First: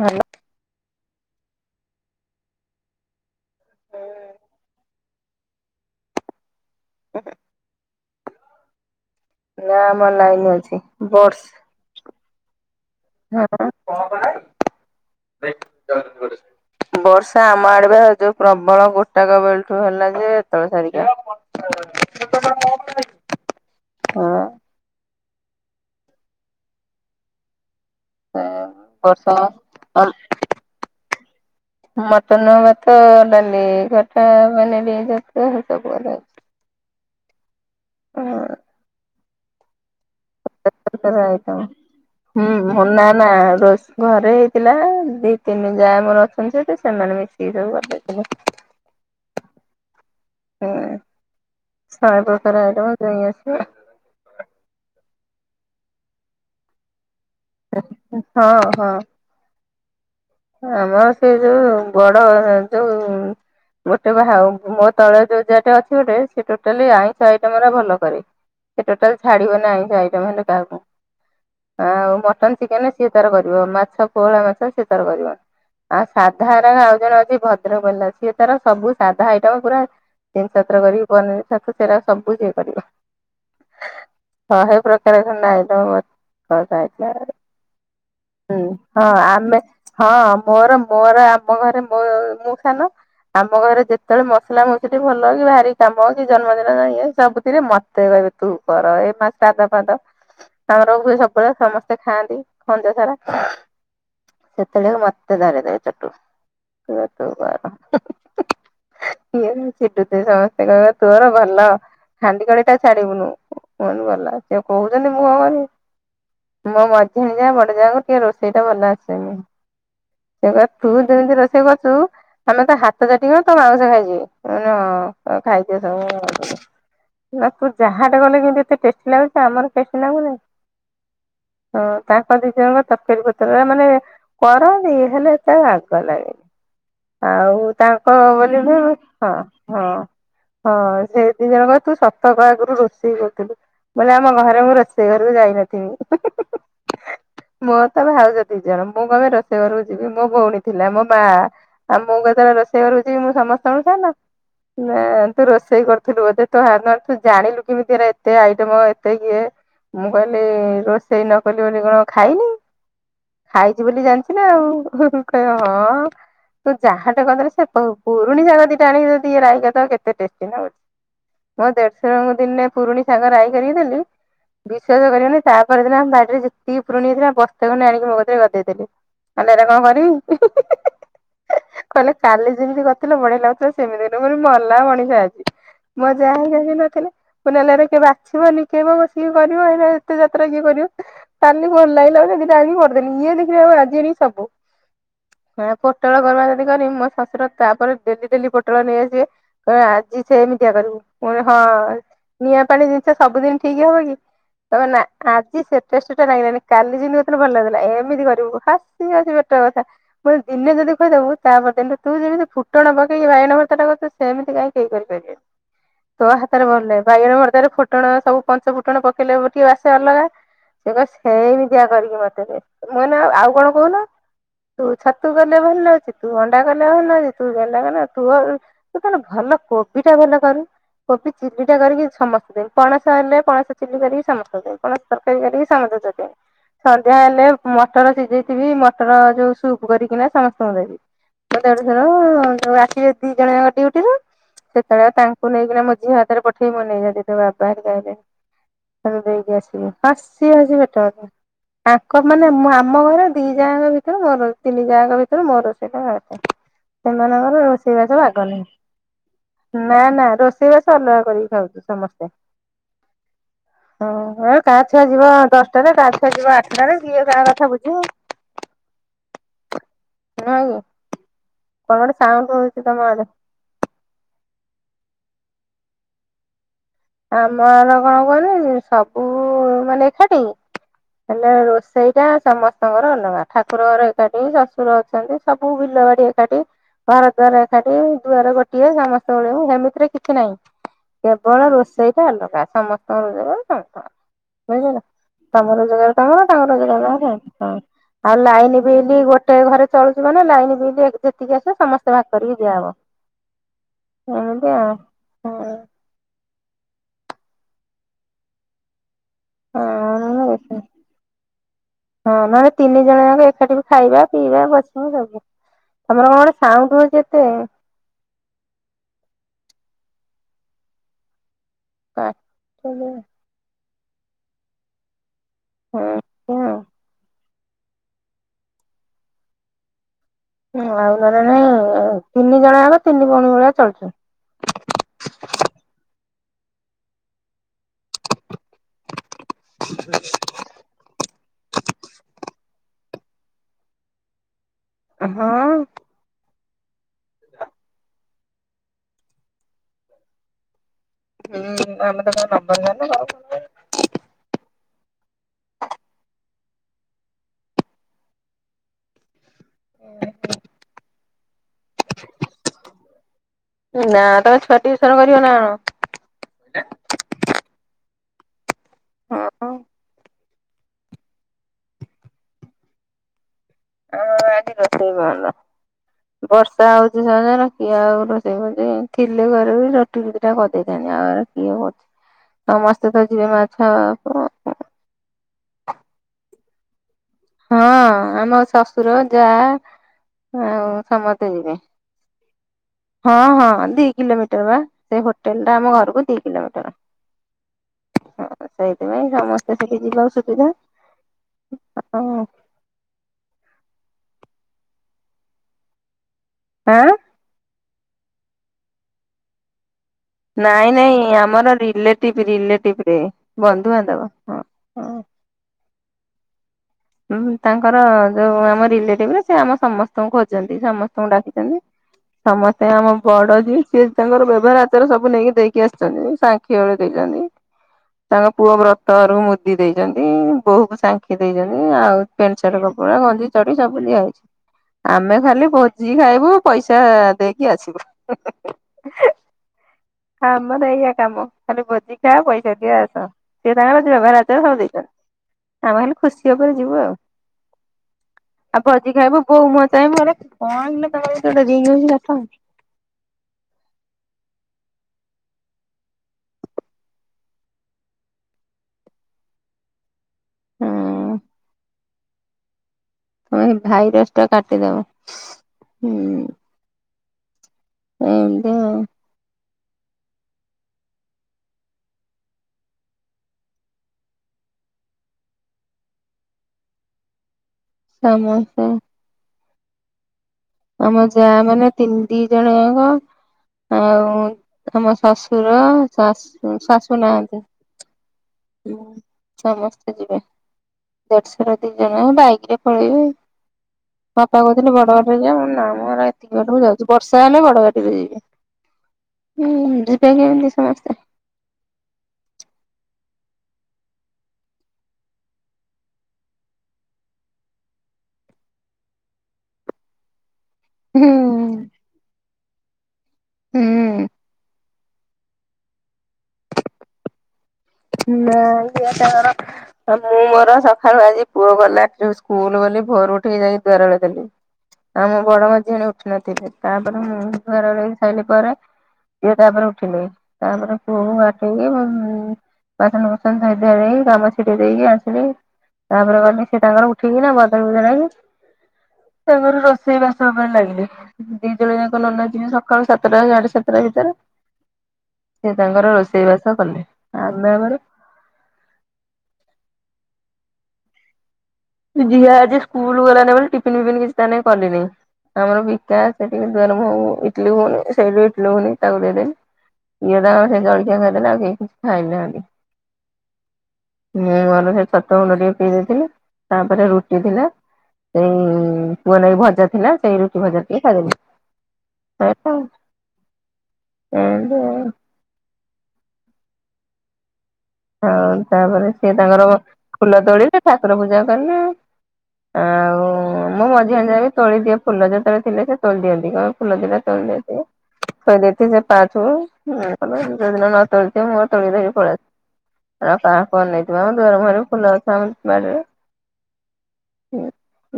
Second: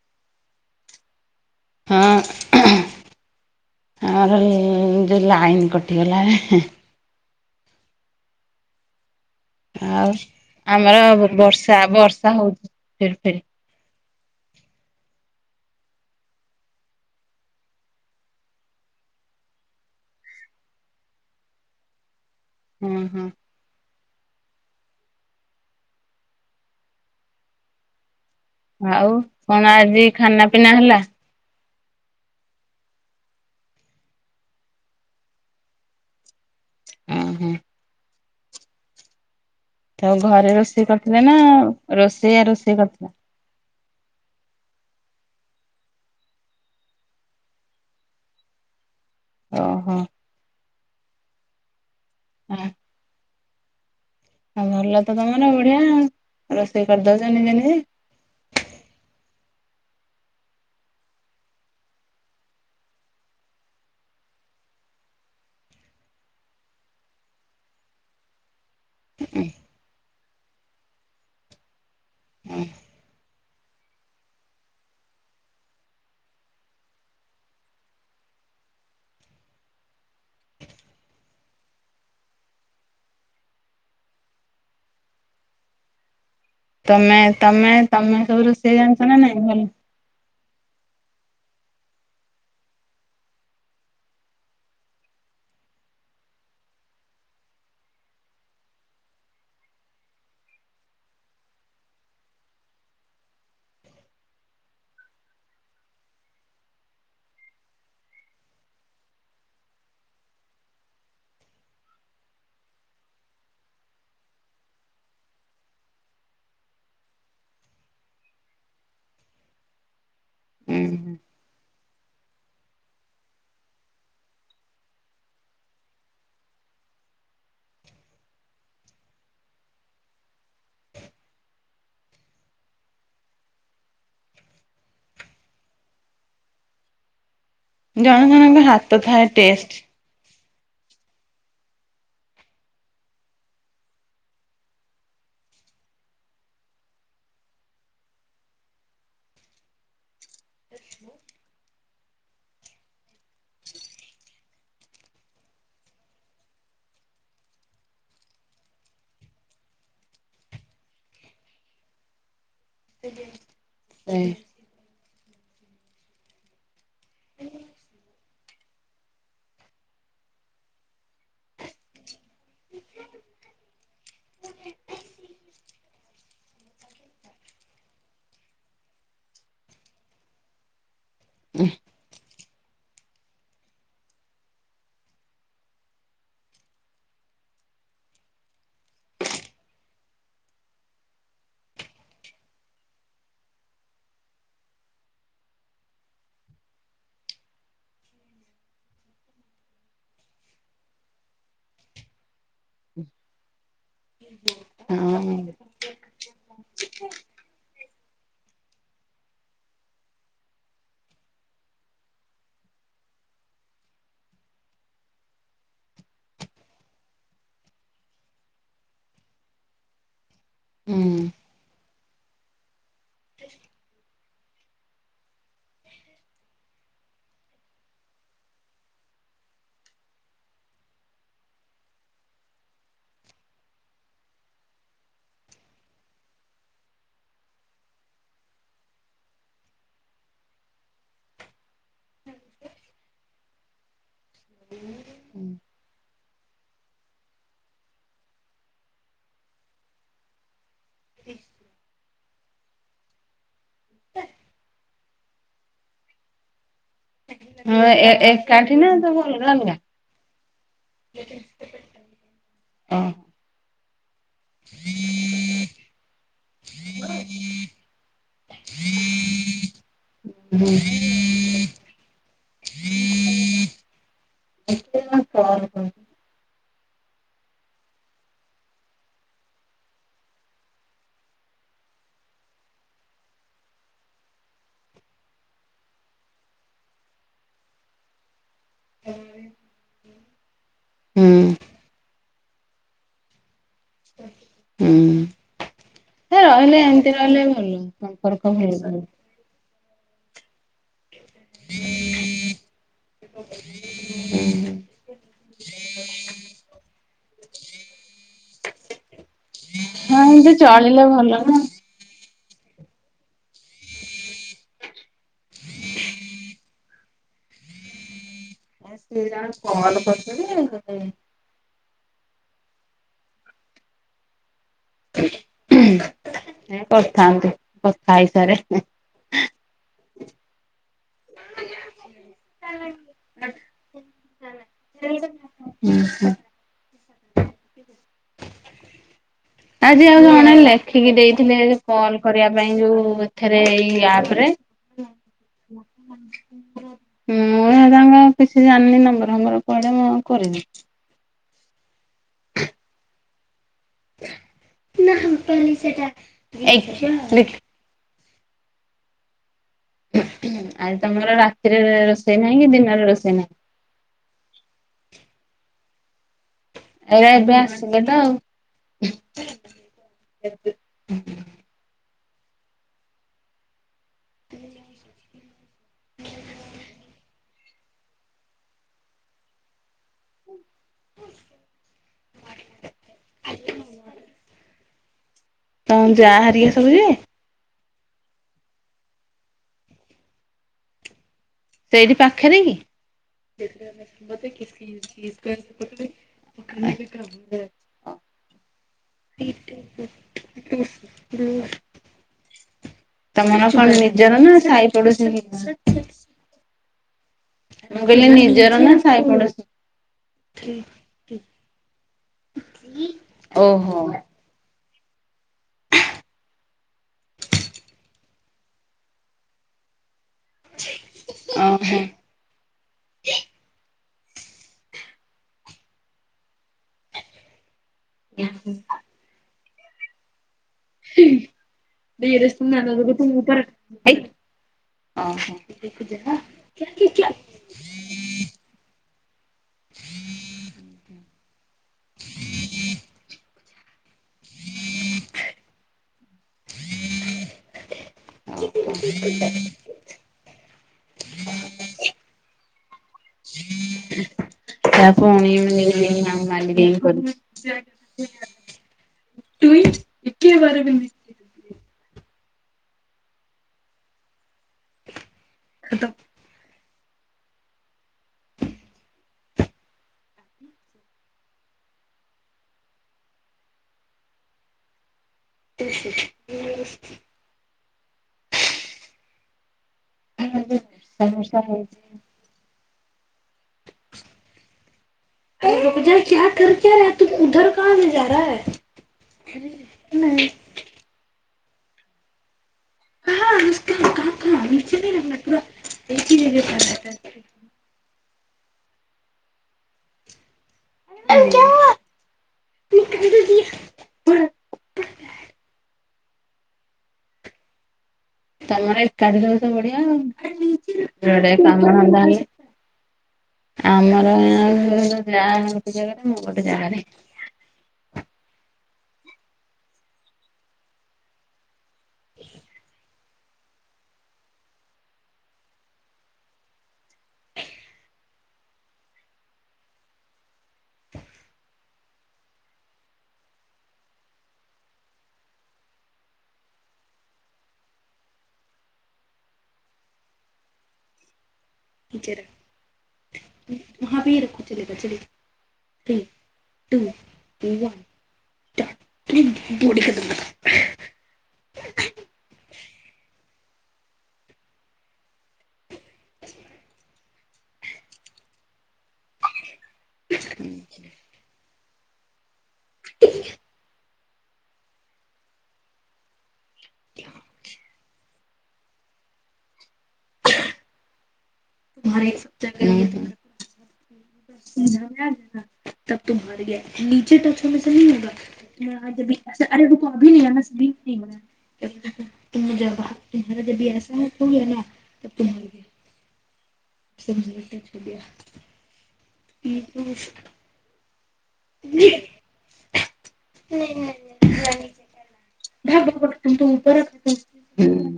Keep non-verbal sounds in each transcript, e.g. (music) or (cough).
Hello. ହଁ hello ଆମର ଯୋଉ ଲାଇନ୍ କଟିଗଲା। ନାଁ ଆମର ଲାଇନି ଅଛି। ବର୍ଷା ତା ବର୍ଷା ହୋଉଚି ଫିର ହଁ। (unintelligible) ବର୍ଷା ଆମ ଆଡେ ବା ଯୋଉ ପ୍ରବଳ ଗୋଟାକ ବେଳଠୁ ହେଲା ଯେ ଏତୋଳ ସାରିକା। ହୁଁ ହୁଁ। ହଁ। ଆଉ ବର୍ଷା କଣ ଆଜି ଖାନା ପିନା ହେଲା? ମଟନ, ଭାତ, ଡାଲି, ଖଟା, ପନିର, ଛତୁ ସବୁ କଥା ହେଇଚି। ଉଁ ହୁଁ। (unintelligible) ତାଙ୍କ ଘରେ ରୋଷେଇ କେତେ କରିଥିଲେ ପ୍ରକାର ନା ଆଇଟମ? ରୋଷେଇଆ ରୋଷେଇ ହୁଁ ନା କରିଥିଲା? ନା ରୋଷ ଘରେ ହେଇଥିଲା ଦି ତିନି ଯା ଆମର ଅଛନ୍ତି ସେଠି ସେମାନେ ମିଶିକି ସବୁ କରିଦେଇଥିଲେ। ଓହୋ ହଁ ଶହେ ପ୍ରକାର ଆଇଟମ (unintelligible) ହଁ ଭଲ ତ ତମର ବଢିଆ ରୋଷେଇ କରିଦୋଉଚ ନିଜେ ନିଜେ ହଁ ହଁ। ଆମର ସେ ଯୋଉ ବଡ ଯୋଉ ଗୋଟେ ବାହା ହବ। ମୋ ତଳେ ଯୋଉ ଯାଆଟେ ଅଛି ଗୋଟେ ସେ ଟୋଟାଲି ଆଇଁଷ ଆଇଟମ ଓରା ଭଲ କରେ। ସେ ଟୋଟାଲେ ଛାଡିବ ନାଇଁ ହେଲେ କାହାକୁ। ଆଉ ମଟନ ଚିକେନ ସିଏ ତାର କରିବ ମାଛ ପୋହଳା ମାଛ ସିଏ ତାର କରିବ। ଆଉ ସାଧାର ଆଉ ଜଣେ ଅଛି ଭଦ୍ରକ ବାଲା ସିଏ ତାର ସବୁ ସାଧା ଆଇଟମ ପୁରା ଛିନ୍ ଛତ୍ର କରିକି ପନିର, ଛତୁ ସେରା ସବୁ ସିଏ କରିବ। ଶହେ ପ୍ରକାର ଖଣ୍ଡେ ଆଇଟମ ଅ କଥା ହେଇଥିଲା ତମେ ତମେ ତମେ ସବୁ ହୁଁ ରୋଷେଇ ଜାଣିଛ ହଁ ନା ନାଇଁ ଆମେ ଭଲ? ହଁ ମୋର ମୋର ଆମ ଘରେ ମୋ ମୁଁ ସାନ। ଆମ ଘରେ ଯେତେବେଳେ ମସଲା ମସଲି ଭଲ କି ଭାରି କାମ କି ଜନ୍ମଦିନ ନା ଇଏ ସବୁଥିରେ ମ ତେ କହିବେ ତୁ କର ଏଇ ମା ସ୍ରାଧା ଫ୍ରାଧ ଆମର ହ‌ଏ ସବୁବେଳେ ସମସ୍ତେ ଖାଆନ୍ତି ଖଂଜା ସାରା। ସେତେବେଳିଆକୁ ମତେ ଧରେଇ ଦେବ ଚଟୁୁ କହିବେ ତୁ କର। ଇଏ ଖାଲି ଚିଡୁଥିବେ। ସମସ୍ତେ କହିବେ ତୋର ଭଲ ହାଣ୍ଡି କଡେଇ ଟା ଛାଡିବୁନୁ। କୁହନ୍ତୁ ଗଲା ସିଏ କୋହୁଚନ୍ତି ମୁଁ କଣ କରିବି। ମୋ ମଝିଆଣି ଯା ବଡ ଯାକୁ ଟିକେ ରୋଷେଇ ଟା ଟିକେ ଭଲ ଆସେ (inaudible) ସିଏ କହିବେ ଉଁ ତୁ ହୁଁ। ଯେମିତି ରୋଷେଇ କରୁଚୁ ଆମେ ତୋ ହାତ ଚାଟିକି ତୋ ମାଉଁସ ଖାଇ ଜିବେ। ମୁଁ କହିଲି ହଁ ଖାଇଦିଅ ସବୁ (unintelligible) ନା ତୁ ଯାହାଟେ କଲେ କେମିତି ଏତେ ଟେଷ୍ଟି ଲାଗୁଚି। ଆମର ଟେଷ୍ଟି ଲାଗୁନାହିଁ। ହଁ ତାଙ୍କ ଦିଇ ଜଣଙ୍କ ତରକାରୀ ପତର ରା ମାନେ କରନ୍ତି ହେଲେ ଏତେ ବାଗ ଲାଗେନି। ଆଉ ତାଙ୍କ ଜଣ ଜଣଙ୍କ ବୋଲିବ ହାତ ହଁ ଥାଏ ଟେଷ୍ଟ। ହଁ। ହଁ ସେଇ ଦି ଜଣ କହିବେ ତୁ ଶତ କହ ଆଗରୁ ରୋଷେଇ କରୁଥୁଲୁ। ମାନେ ଆମ ଘରେ ମୁଁ ରୋଷେଇ ଘରକୁ ଯାଇନଥିମି। ମୋ ତ ଭାଉଜ ଦିଇ ଜଣ। ମୁଁ କଣ ପାଇଁ ରୋଷେଇ ଘରକୁ ଯିବି ମୋ ଭଉଣୀ ଥିଲା ମୋ ମା ଆଉ ମୁଁ କେତେବେଳେ ରୋଷେଇ ଘରକୁ ଜିବି ମୁଁ ସମସ୍ତଙ୍କଠୁ ସାନ। ନା ତୁ ରୋଷେଇ କରିୁଥୁଲୁ ବୋଧେ ତୋ ହାତ ତୁ ଜାଣିଲୁ କେମିତି ଏରା ଏତେ ଆଇଟମ ଏତେ କିଏ ମୁଁ କହିଲି ରୋଷେଇ ନକଲି ବୋଲି କଣ ଖାଇନି। ଖାଇଛି ବୋଲି ଜାଣିଛି ନା ଆଉ କହ ହଁ। ତୁ ଯାହାଟେ କରିଦେ ସେ ପୁରୁଣୀ ଜାକ ଦିଟା ଆଣିକି ଯି ରାଇଗ କେତେ ଟେଷ୍ଟି ନଛି ମୋ ଦେଢଶହଙ୍କ ଦିନେ ପୁରୁଣି ସାଗ୍ ରାଇ କରିକି ଦେଲି ବିଶ୍ୱାସ କରିବନି ତାରେ ଦିନମ ବାଡିରେ ଯେତିକି ପୁରୁଣି ହେଥିଲା ଆ ବସ୍ତତା ଖ ଆଣିକି ମଗରେ ଗଦେଇଦଥିଲଲି। କଲେରେ କଣ କରିବି। କହିଲେ କାଲି ଯେମିତି କଥିଲ ମଣି ଲ କଥିଲା ସେମିତି କ ମ ମଲା ମଣିଷା ଆଜି। ମୋ ଯା ଘାରିକ କେହି ନଥିଲେ। ମ ନେଲେ କେବେ ବାଛିବନି କେବ ସଏ କରିବ ହେ ଏତେ ଯାତ୍ରା କିଏ କରିବ। ତାଲି ଲାଗିଲା ସେଥି ଆଗିକି କରିଦେଲି ଇଏ ଦେଖିଲା ବେଲକୁ ଆଜି ସବୁ। ପୋଟଳ ଗରମା ଯିନି ମୋ ଶଶୁର ତାପରେ ଡେଲି ଡେଲି ପୋଟଳ ନେଇଆସିବେ। କଣ ଆଜି ସେ ଏମିତିଆ କରିବୁ ହଁ ନିଆଁ ପାଣି ଜିନିଷ ସବୁଦିନ ଠିକ ହବ କି। ତମ ନା ହଁ ଆଜି ସେ ଟେଷ୍ଟ ଟା ଲାଗିଲଣିି କାଲି ଯେମିତି କତେ ଭଲ ଲାଗଥିଲା ଏମିତି କରିବୁ ହ। ବେଟ କଥା ମୁ ଦଇନେ ଯଦି ପ କହିେଇଦବୁ ତାପଦନ୍ତୁ ତୁ ଯେମିତି ଫୁଟଣ ପକେଇକିାଇଣ ଭର୍ତାଟା କରୁ ସେମିତି କାଇହିଁ କେହି କରିପାରିବେନି। ହ (inaudible) ତୋ ହାତରେ ଭଲ ବାଇଗଣ ଭର୍ତ୍ତାରେ ଫୁଟଣ ସବୁ ପଞ୍ଚ ଫୁଟଣ ପକେଇଲେ ଟିକେ ଆସେ ଅଲଗା। ସେ କ ହୁଁ। ସେମି ଯଆ କରିକି ମତେ ମ ନା ଆଉ କଣ କହୁନ। ତୁ ଛତୁ ଗଲେ ଭଲ ତୁ ଅଣ୍ଡା କଲେ ଭ ତୁ ତୁୁ କେ ଭଲ କୋବି ଟା ଭଲ କରୁ। କୋବି ଚିଲଲି ଟା କରିକି ସମସ୍ତେ ଦେ ପଣସ ହେଲେ ପଣସ ଚିଲି କରିକି ସମସ୍ତେ ଦେ। ତରକାରୀ କରିକି ସମସ୍ତେ ଦେ। ସନ୍ଧ୍ୟା ହେଲେ ମଟର ସିଝେଇଥିବି ମଟର ଯୋଉ ସୁପ୍ କରିକିନା ସମସ୍ତେ ଣ ଦେବି ମତେଠ ର ଆସିବେ ଦି ଜଣଙ୍କ ଡଉଟିରୁ। ସେତେବେଳେ ଆ ତାଙ୍କୁ ନେଇକି ମୋଝିଅ ହାତରେ ପ ଏଠେଇ ମୁ ନେଇେଇ ଯଛନ୍ତି ତୋ ବାବା ଗାଇବେ ତାୁ ଦେଇକି ଆସିବି ହସି ହସି ତାଙ୍କ ମାନେ ମୁଁ ଆମ ଘରେ ଦି ଯାଙ୍କ ଭିତରେ ମୋର ତିନି ଯାଙ୍କ ଭିତରେ ମୋ ରୋଷେଇଟ ଘଟେ ସେମାନଙ୍କର ହଁ ଏ ରୋଷେଇବାସ ଭାଗ ନାହିଁ। ଏକାଠି (unintelligible) ନା ନା ରୋଷେଇ ବାସ ଅଲଗା କରିକି ଖାଉଛୁ ସମସ୍ତେ। ଓ ହଁ କାହା ଛୁଆ ଯିବ ଦଶଟାରେ କାହା ଛୁଆ ଯିବ ଆଠଟାରେ କିଏ କାହା କଥା ବୁଝିବ। ନୁହେଁ କି? (inaudible) କଣ ଗୋଟେ ସାଙ୍ଗ ରହୁଛି ତମ ଆଡେ। (inaudible) ଆମର କଣ କହନି ସବୁ ମାନେ ଏକାଠି। ହେଲେ ରୋଷେଇ ଟା ସମସ୍ତଙ୍କର ଅଲଗା ଠାକୁର ଘର ଏକାଠି ଶଶୁର ଅଛନ୍ତି। ସବୁ ବିଲ ବାଡି ଏକାଠି ଘର ଦ୍ୱାର ଏକାଠି ଦୁଆର ଗୋ ଇଏ ସମସ୍ତେ ପଳେଇମୁ ସେମିତିରେ କିଛି ନାହିଁ। ହୁଁ କେବଳ ରୋଷେଇ ସେଇଟା ଅଲଗା ସମସ୍ତଙ୍କ ରୋଜଗାର ସମସ୍ତଙ୍କର। ବୁଝିଲ ହୁଁ ତମ ରୋଜଗାର ହେ ତମର ତାଙ୍କ ରହିଲେ ରୋଜଗାର ଏମିତି ରହିଲେ ଭଲ ତାଙ୍କର ନୁହଁ ଆଉ ଲାଇନ ସମ୍ପର୍କ ବିଲ୍ ଗୋଟେ ଘରେ ଚଳୁଚୁ ମାନେ ଲାଇନ୍ ବିଲ ଏ ଯେତିକି ଆସିବ ସମସ୍ତେ ଭାଗ କରିକି ଦିଆହବ ଏମିତି ଆଉ। ହ (inaudible) (inaudible) ହ ଏମିତି ହଁ ଚଳିଲେ ଭଲ ନା। ହଁ ନହେଲେ ତିନି ଜଣ ଯାକ ଏକାଠି ବି ଖାଇବା ପିଇବା ବସିବା ସବୁ। ତମର କଣ ଗୋଟେ ସାଉଣ୍ଡ ହଉଛି ଏତେ। କିଏ ଜଣେ କଲ୍ କରିଚି ଯେ ସେ ଟି କାଟ ଦେ। ଏ କରୁଥାନ୍ତୂ କଥା ହେଇସାରେ। ହଁ ଆଉ ନହେଲେ ନାଇଁ, ତିନି ଜଣ ଯାକ ତିନି ଭଉଣୀ ଭଳିଆ ଚଳୁଛ। ଓ ହ। ଆଜି ଆଉ କଣ ହେଲେ? ରଖିକି ଦେଇଥିଲେ କଲ କରିବା ପାଇଁ, ଯୋଉ ଏଥିରେ ଏଇ ଆପ ରେ। ହଅଁ (unintelligible) ମୁଁ ହେରାଙ୍କ କିଛି ଜାଣିନି ନମ୍ୱର୍ ଫମ୍ବର କୁଆଡେ ମୁଁ ଆଉ କରିନି। ହୁଁ ଆମେ ତ କା ନମ୍ବର ଜାଣିନୁ କାହାକୁ କରିମୁ ନାଲ୍ ଟୋପି ସେଟା ଏଇ ଆରେ ତମର ରାତିରେ ରୋଷେଇ ନାହିଁ କି, ଦିନରେ ରୋଷେଇ ନାହିଁ। ନା ତମେ ଛୁଆ ଟିଉସନ କରିବ ନା କଣ। ଏଇରା ଏବେ ଆସିଲେ ତ ଆଉ। ହଁ ହଁ ଆଜି ରୋଷେଇ ବନ୍ଦ୍ ବର୍ଷା ହଉଛି ସବୁଦିନ। କିଏ ଆଉ ରୋଷେଇ କରୁଚି? ଥିଲେ ଘରେ ବି ରୁଟି ଫୁଟି ଦିଟା କରିଦେଇଥାନ୍ତିି। ଆଉ କିଏ କରୁଛି? ସମସ୍ତେ ତ ଯିବେ ମାଛ କୁ କ ତମ ଯା ହରିକା ସବୁ ଯିବେ। ହଁ ଆମ ଶଶୁର ଯା ଆଉ ସମସ୍ତେ ଯିବେ। ସେଇଠି ପାଖରେ କି? ହଁ ହଁ ଦି କିଲୋମିଟର ବା ସେ ହୋଟେଲ ଟା ଆମ ଘରକୁ (unintelligible) ହଁ ସେଇଥିପାଇଁ ସମସ୍ତେ ଟିକେ ଯିବାକୁ ସୁବିଧା ହ ତମର କଣ ନିଜର ନା ସାଇ ପଡୁଶି ଆଁ। ମୁଁ କହିଲି ନିଜର ନା ସାଇ ପଡୋଶି? ନାଇଁ ନାଇଁ ଆମର ରିଲେଟିଭ ରିଲେଟିଭରେ ଓହୋ। ବନ୍ଧୁବାନ୍ଧବ। ହଁ ହଁ। ହଁ ତାଙ୍କର ଯୋଉ ଆମ ରିଲେଟିଭ ସେ ଆମ ସମ ସ୍ତଙ୍କୁ ଖୋଜିଛନ୍ତି ସମସ୍ତଙ୍କୁ ଡାକିଛନ୍ତି। ଓହୋ ସମସ୍ତେ ଆମ ବଡ ଯିଏ ସିଏ ତାଙ୍କର ବ୍ୟବହାର ଆଚାର ସବୁ ନେଇକି ଦେଇକି ଆସିଛନ୍ତି। ସାଙ୍ଖି ବେଳେ ଦେଇଛନ୍ତି। (inaudible) ତାଙ୍କ ପୁଅ ବ୍ରତ ଘରକୁ ମୁଦି ଦେଇଛନ୍ତି, ବୋହୂକୁ ସାଙ୍ଖୀ ଦେଇଛନ୍ତି। ଆଉ ପେଣ୍ଟ ସାର୍ଟ କପଡା ଗଞ୍ଜି ଚଡ଼ି ସବୁ ହେଇ ଦିଆ ହେଇଛି। ଆମେ ଓହୋ ଖାଲି ଭୋଜି ଖାଇବୁ, ପଇସା ଦେଇକି ଆସିବୁ। (inaudible) ହଁ ଆମର ଏଇଆ କାମ ଖାଲି ଭୋଜି ଖା ପଇସା ଦିଆ ଆସ। ସିଏ ତାଙ୍କର ଯି ବ୍ୟବହାର ଆଚାର ସବୁ ଦେଇଚନ୍ତି। ଆମେ ଖାଲି ଖୁସି ଓପରେ ଯିବୁ ଆଉ। ଆଉ ଭୋଜି ଖାଇବୁ ବୋଉ ମୁହଁ ଚାହିବୁ। ଏରା କଣ କିଲୋ କାହାର ରିଙ୍ଗ ହୋଉଚିନା କଣ। (inaudible) (unintelligible) ଟୁଇ ଏକେ ବାର ବି ନେଇ ହୁଁ ତମେ ଭାଇରସ ଟା କାଟିଦବ ହୁଁ। ଏମିତି ଆଉ। (inaudible) ସମସ୍ତେ। (inaudible) ଆମ ଯା ଫର୍ଷା ମାନେ ତିନି ହଉଛି। ଦି ଜଣଙ୍କ। ଆଉ ଆମ ଶଶୁର ଶାଶୁ ଶାଶୁ ନାହାନ୍ତି। (unintelligible) ହଁ ସମସ୍ତେ ଯିବେ ଦେଢଶୁର ଦି ଜଣ ବାଇକ ରେ। ପଳେଇବେ, ବାପା କହୁଥିଲେ ବଡବାପା ଯିବେ ନା ମ ଏତିକି ବାଟକୁ ଯାଉଛି ବର୍ଷା ତାହେଲେ ବଡ଼ଗାଡ଼ିରେ ଯିବେ ଯିବେ କେମିତି ସମସ୍ତେ। (unintelligible) ତମର ଏକାଠି ରହୁଛ ବଢିଆ ଆଉ, ହୁଁ ଯୁଆଡେ କାମ ଧନ୍ଦା ହୁଁ ଆମର ଯା ଗୋଟେ ଜାଗାରେ ମୁଁ ଗୋଟେ ଜାଗାରେ। ନାଇଁ ଇଏ ତାଙ୍କର ହ ମୁଁ ମୋର ସଖାଳୁ ଆଜି ପୁଅ ଗଲା ଯୋଉ ସ୍କୁଲ୍ ବୋଲି ଭୋରୁ ଉଠିକି ଯାଇ ଦୁଆର ଓଳେଇ ଦେଲି। ଆମ ବଡ଼ ମଝିଆଣି ଉଠି ନଥିଲେ ତାପରେ ମୁଁ ଘର ଓଳେଇ ସାଇଲି ପରେ ଇଏ ତାପରେ ଉଠିଲେ ତାପରେ ପୁଅକୁ ବାଟେଇକି ମୁଁ ବାସନ କୁସନ ଧୋଇଧୁଆ ଦେଇ କାମ ଛିଡ଼େଇ ଦେଇକି ଆସିଲି। ତାପରେ ଗଲି ସିଏ ତାଙ୍କର ଉଠିକିନା ବଦଳିବୁଦୁଳାକି ସେ ମୋର ରୋଷେଇ ବାସ ଓପରେ ଲାଗିଲି। ଦି ଜଣ ଯାକ ନନା ଯିବେ ସକାଳୁ ସାତଟା ସାଢ଼େ ସାତଟା ଭିତରେ। ଚିଲିକା ଚିଲି ସିଏ ତାଙ୍କର ରୋଷେଇ ବାସ କଲେ। ଦି ଆମେ ଆମର ଜଣ? (inaudible) ଝିଅ ଆଜି ସ୍କୁଲ୍ ଗଲାନେଇ ବୋଲି ଟିପିନି ଫିପିନି କିଛି ତାନାଇ କଲିନେଇ ଆମର ବି ତା ସେଠିକି ଦୁଆର ମୁଁହକୁ ଇଟିଲି ଘୁଘୁନି ସେଇଠୁ ଇଟିଲି ଘୁଘୁନି ତାକୁ ଦେଇଦେନି। ଇଏ ତ ସେଇ ଜଳିଖିଆ ଖାଇଦେଲେ ଆଉ କେହି କିଛି ଖାଇନାହାନ୍ତି। ଆ ଟିହିଗେ ମୁଁ ମୋର ସେ ଛତୁଆ ଗୁଣ୍ଡ ଟିକେ ପିଇ ଦେଇଥିଲି ତାପରେ ରୁଟି ଥିଲା ସେଇ ପୁଅ ନାଗି ଭଜା ଥିଲା ସେଇ ରୁଟି ଭଜା ଟିକେ ଖାଇଦେଲି। ଉଁ ସଇଲା ହୁଁ। ଆଉ ନିଚେ ତ ଅଛୁ ଆମେ ସେ ଏମିତି ଆଉ। ନେହିଁ ହୋଗା ତୁମ୍ ଆଜ୍ ଅଭି ଆଚ୍ଛା ରୁକୋ ଆରେ ଅଭି ହଁ ନେହିଁ ତାପରେ ଅନା ସିଏ ସେ ତାଙ୍କର ବିପ୍ ନେଇଁ ଫୁଲ ହୋରା। ତୋଳିଲେ ଠାକୁର ତୁମ ପୂଜା ଯାଓ କଲେ ବାହାର ତୁମ୍ହାରା ଯବ୍ ବି ଆଉ ଏସା ମୋ ହୋ ମଝିଆ ଯା ତୁମର ବି ତୋଳି ଏନା ଦିଏ ଜବ୍ ଫୁଲ ତୁମ୍ ଯେତେବେଳେ ଥିଲେ ସେ ହାରୋଗେ। ତୋଳି ଦିଅନ୍ତି କଁ ଫୁଲଦିଟା ତୋଳି ଦିଅନ୍ତି ଥୋଇଦେଇଥିଏ ସେ ପାଆଛ ଓ ମୁଁ ଗଲେ ଯୋଉ ଦିନ ନ ତୋଳିଥିବେ ମୁଁ ତୋଳି ଧରି ପଳିଆ ଳ କାହାକୁ କଣ ନେଇଥିବ ଆମ ଦୁଆର ମୁହଁରେ ଫୁଲ ଗଛ ଆମ ବାଡ଼ିରେ। ଏ ଯା ହଉ କିନ୍ତୁ ହଁ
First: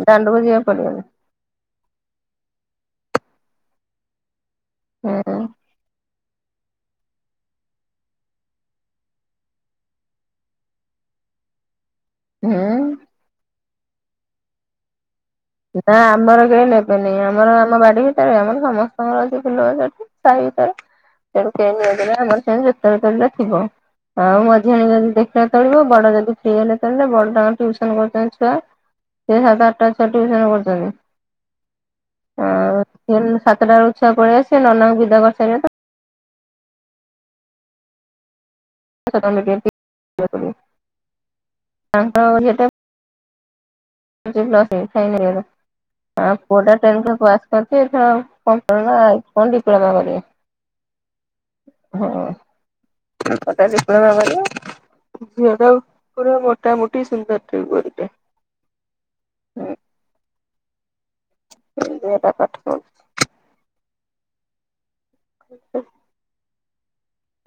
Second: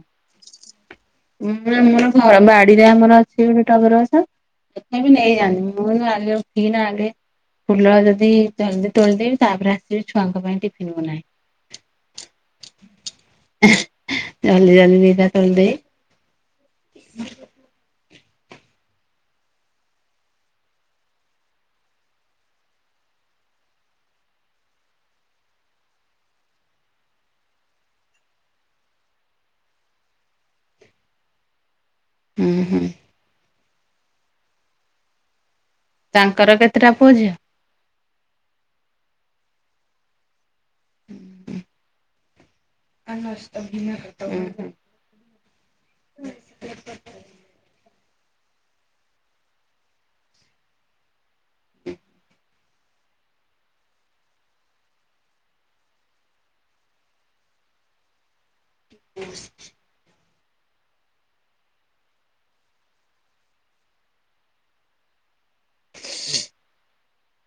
ଦାଣ୍ଡକୁ ଯିବା ପଡିି଼ବନି। ଉଁ ଆମର ଘର ବାଡ଼ିରେ ଆମର ଅଛି ଗୋଟେ ଟଗର ଗଛ ହେଟାବି ନେଇଯାଆନ୍ତି ଉଁ ମୁଁ କହି ରାଲି ଉଠିକିନା ଆଗେ ଫୁଲ ଅଜ ଦେଇ ଜଲ୍ଦୀ ତୋଳିଦେବି ତାପରେ ଆସିବି ଛୁଆଙ୍କ ପାଇଁ ଟିଫିନ୍ ବନାଏ। ହୁଁ? ଜଲ୍ଦୀ ଜଲ୍ଦୀ ଦିଟା ତୋଳି ଦେଇ ନାଁ ଆମର କେହି ନେବେନେଇ ଆମର ହେଲା ବାଡ଼ି ଏରେ ଆମର ସମସ୍ତଙ୍କର ଅଛି ଫୁଲ ଗଛ ଏଠି ସାଇ ଭିତରେ। ତେଣୁ କେହି ନିଅନ୍ତିନେଇ ଆମର ସେଁ ଯେତୋଳେ ତୋଳିଲେ ଥିବ। ଆଉ ମଝିଆଣି ଯଦି ଦେଖିଲା ତୋଳିବ ବଡ଼ ଯଦି ଫ୍ରୀ ହେଲେ ତୋଳିଲେ ବଡ଼ଟା ଅ ଟିଉସନ୍ କରୁଚନ୍ତି ଛୁଆ। ଏ ସାତ ଆଟଟା ଛୁଆ ଟିଉସନ୍ କରୁଚନ୍ତି। ଉଁ ହୁଁ। ଏନ୍ ସାତଟା ଅଳୁ ଛୁଆ ପଳିଆସିବେ ନନାଙ୍କୁ ବିଦା କରିସାରିବେ ତ ତାଙ୍କର କେତେଟା ପୁଅ ଝିଅ? ଏଖ ତମେ କେନ୍ତି ଇଅ ସବୁ। ହୁଁ। ହଁ ଯେତ ଆନସ୍ତ ଭିନକ ଉଁ ଚେ ପ୍ଲାସ୍ ତାକୁ ଖାଇଗଲେଣି। ହଁ ପୁଅଟା ଟେନ୍ଥ ପାସ୍ କରିଚି ଏଥର କଁ କଇଲା କଁ ଡିପ୍ଲୋମା କରିବ। (unintelligible) ହଁ ଅ ତା ଡିପ୍ଲୋମା କରିବ। ଝିଅଟା ପୁରା ମୋଟା ମୋଟି ସୁନ୍ଦରଟେ ଗୋରୀଟେ। ଟୁପସ୍ ଉଁ ଝିଅଟା ପାଠ ପଢ଼୍ ଉଁ ହୁଁ। ହୁଁ।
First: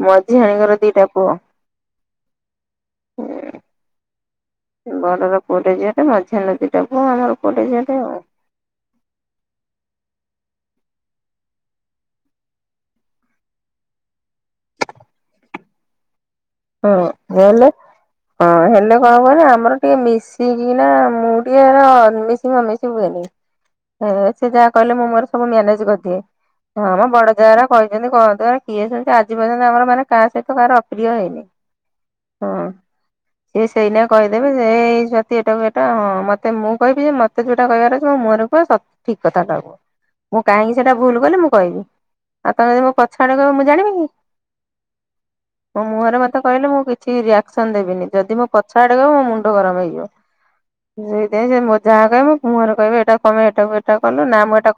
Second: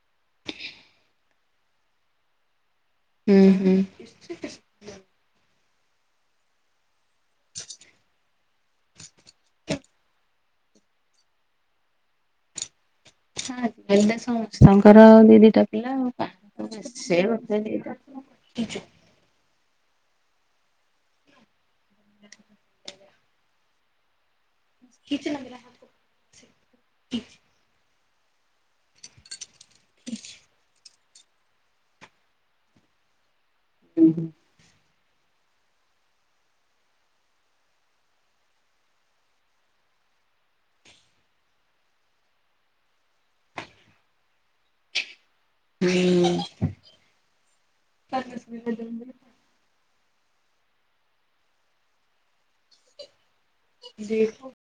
ମଝିଆଣି ଙ୍କର ଦିଟା ପୁଅ। ହୁଁ, ହୁଁ। ବଡ଼ର ପୁଅଟେ, ଝିଅଟେ ମଝିଆଣୀର ଦିଟା ପୁଅ ଆଉ ଆମର ପୁଅଟେ, ଝଅଟେ ଆଉ। ଆଜି କାଲି ତ ସମସ୍ତଙ୍କର ଦି ଦିଟା ପିଲା ଆଉ। ସେ ଗୋଟେ ହଁହେଲେ ଦିଟା ହଁ ହ୍ୟାଲୋ। କଣ କୁହନି ଆମର ଟିକେ ମିଶିକି ନା ମୁଁ ଟିକେ ଅମିିଶ ଫମିଶି ହୁଏନି। ହେ ସେ ଯାହା କହିଲେ ମୁଁ ମୋର ସବୁ ମ୍ୟାନେଜ କରିଦିଏ। ହଁ ମ ବଡ଼ ଯା ଗୁରା କହିଚନ୍ତି କୁହନ୍ତୁ ଏରା କିଏ ଶୁଣୁଚି ଆଜି ପର୍ଯ୍ୟନ୍ତ ଆମର ମାନେ କାହା ସହିତ କାହାର ଅ ପ୍ରିୟ ହେଇନି ହଁ ସିଏ ସେଇନା କହିଦେବେ। ସେ ଯଦି ଏଟାକୁ ଏଟା ହଁ ମତେ ମୁଁ କହିବି ଯେ ମତେ ଯୋଉଟା କହିବାର ଅଛି ମୋ ମୁହଁରେ କହେ ସତ ଠିକ କଥା କା କୁ। ମୁଁ କାହିଁକି ସେଇଟା ଭୁଲ କଲି ମୁଁ କହିବି ଆଉ ତମେ ଯଦି ମୋ ପଛଆଡ଼େ କହିବ ମୁଁ ଜାଣିବି କି? ହୁଁ। ମୋ ମୁଁହରେ ମତେ କହିଲେ ମୁଁ କିଛି ରିଆକ୍ସନ ଦେବିନି ଯଦି ମୁଁ ପଛଆଡ଼େ କହିବ ମୋ ମୁଣ୍ଡ ଗରମ ହେଇଯିବ ସେଇଥିପାଇଁ ସେ ମତେ ଯାହା କହିବ ମୁହଁରେ କହିବେ ଏଇଟା କଣ ପାଇଁ ଏ ହେଟା କୁ ଇଟା କଲୁ ନା ମୁଁ ଇଟା କର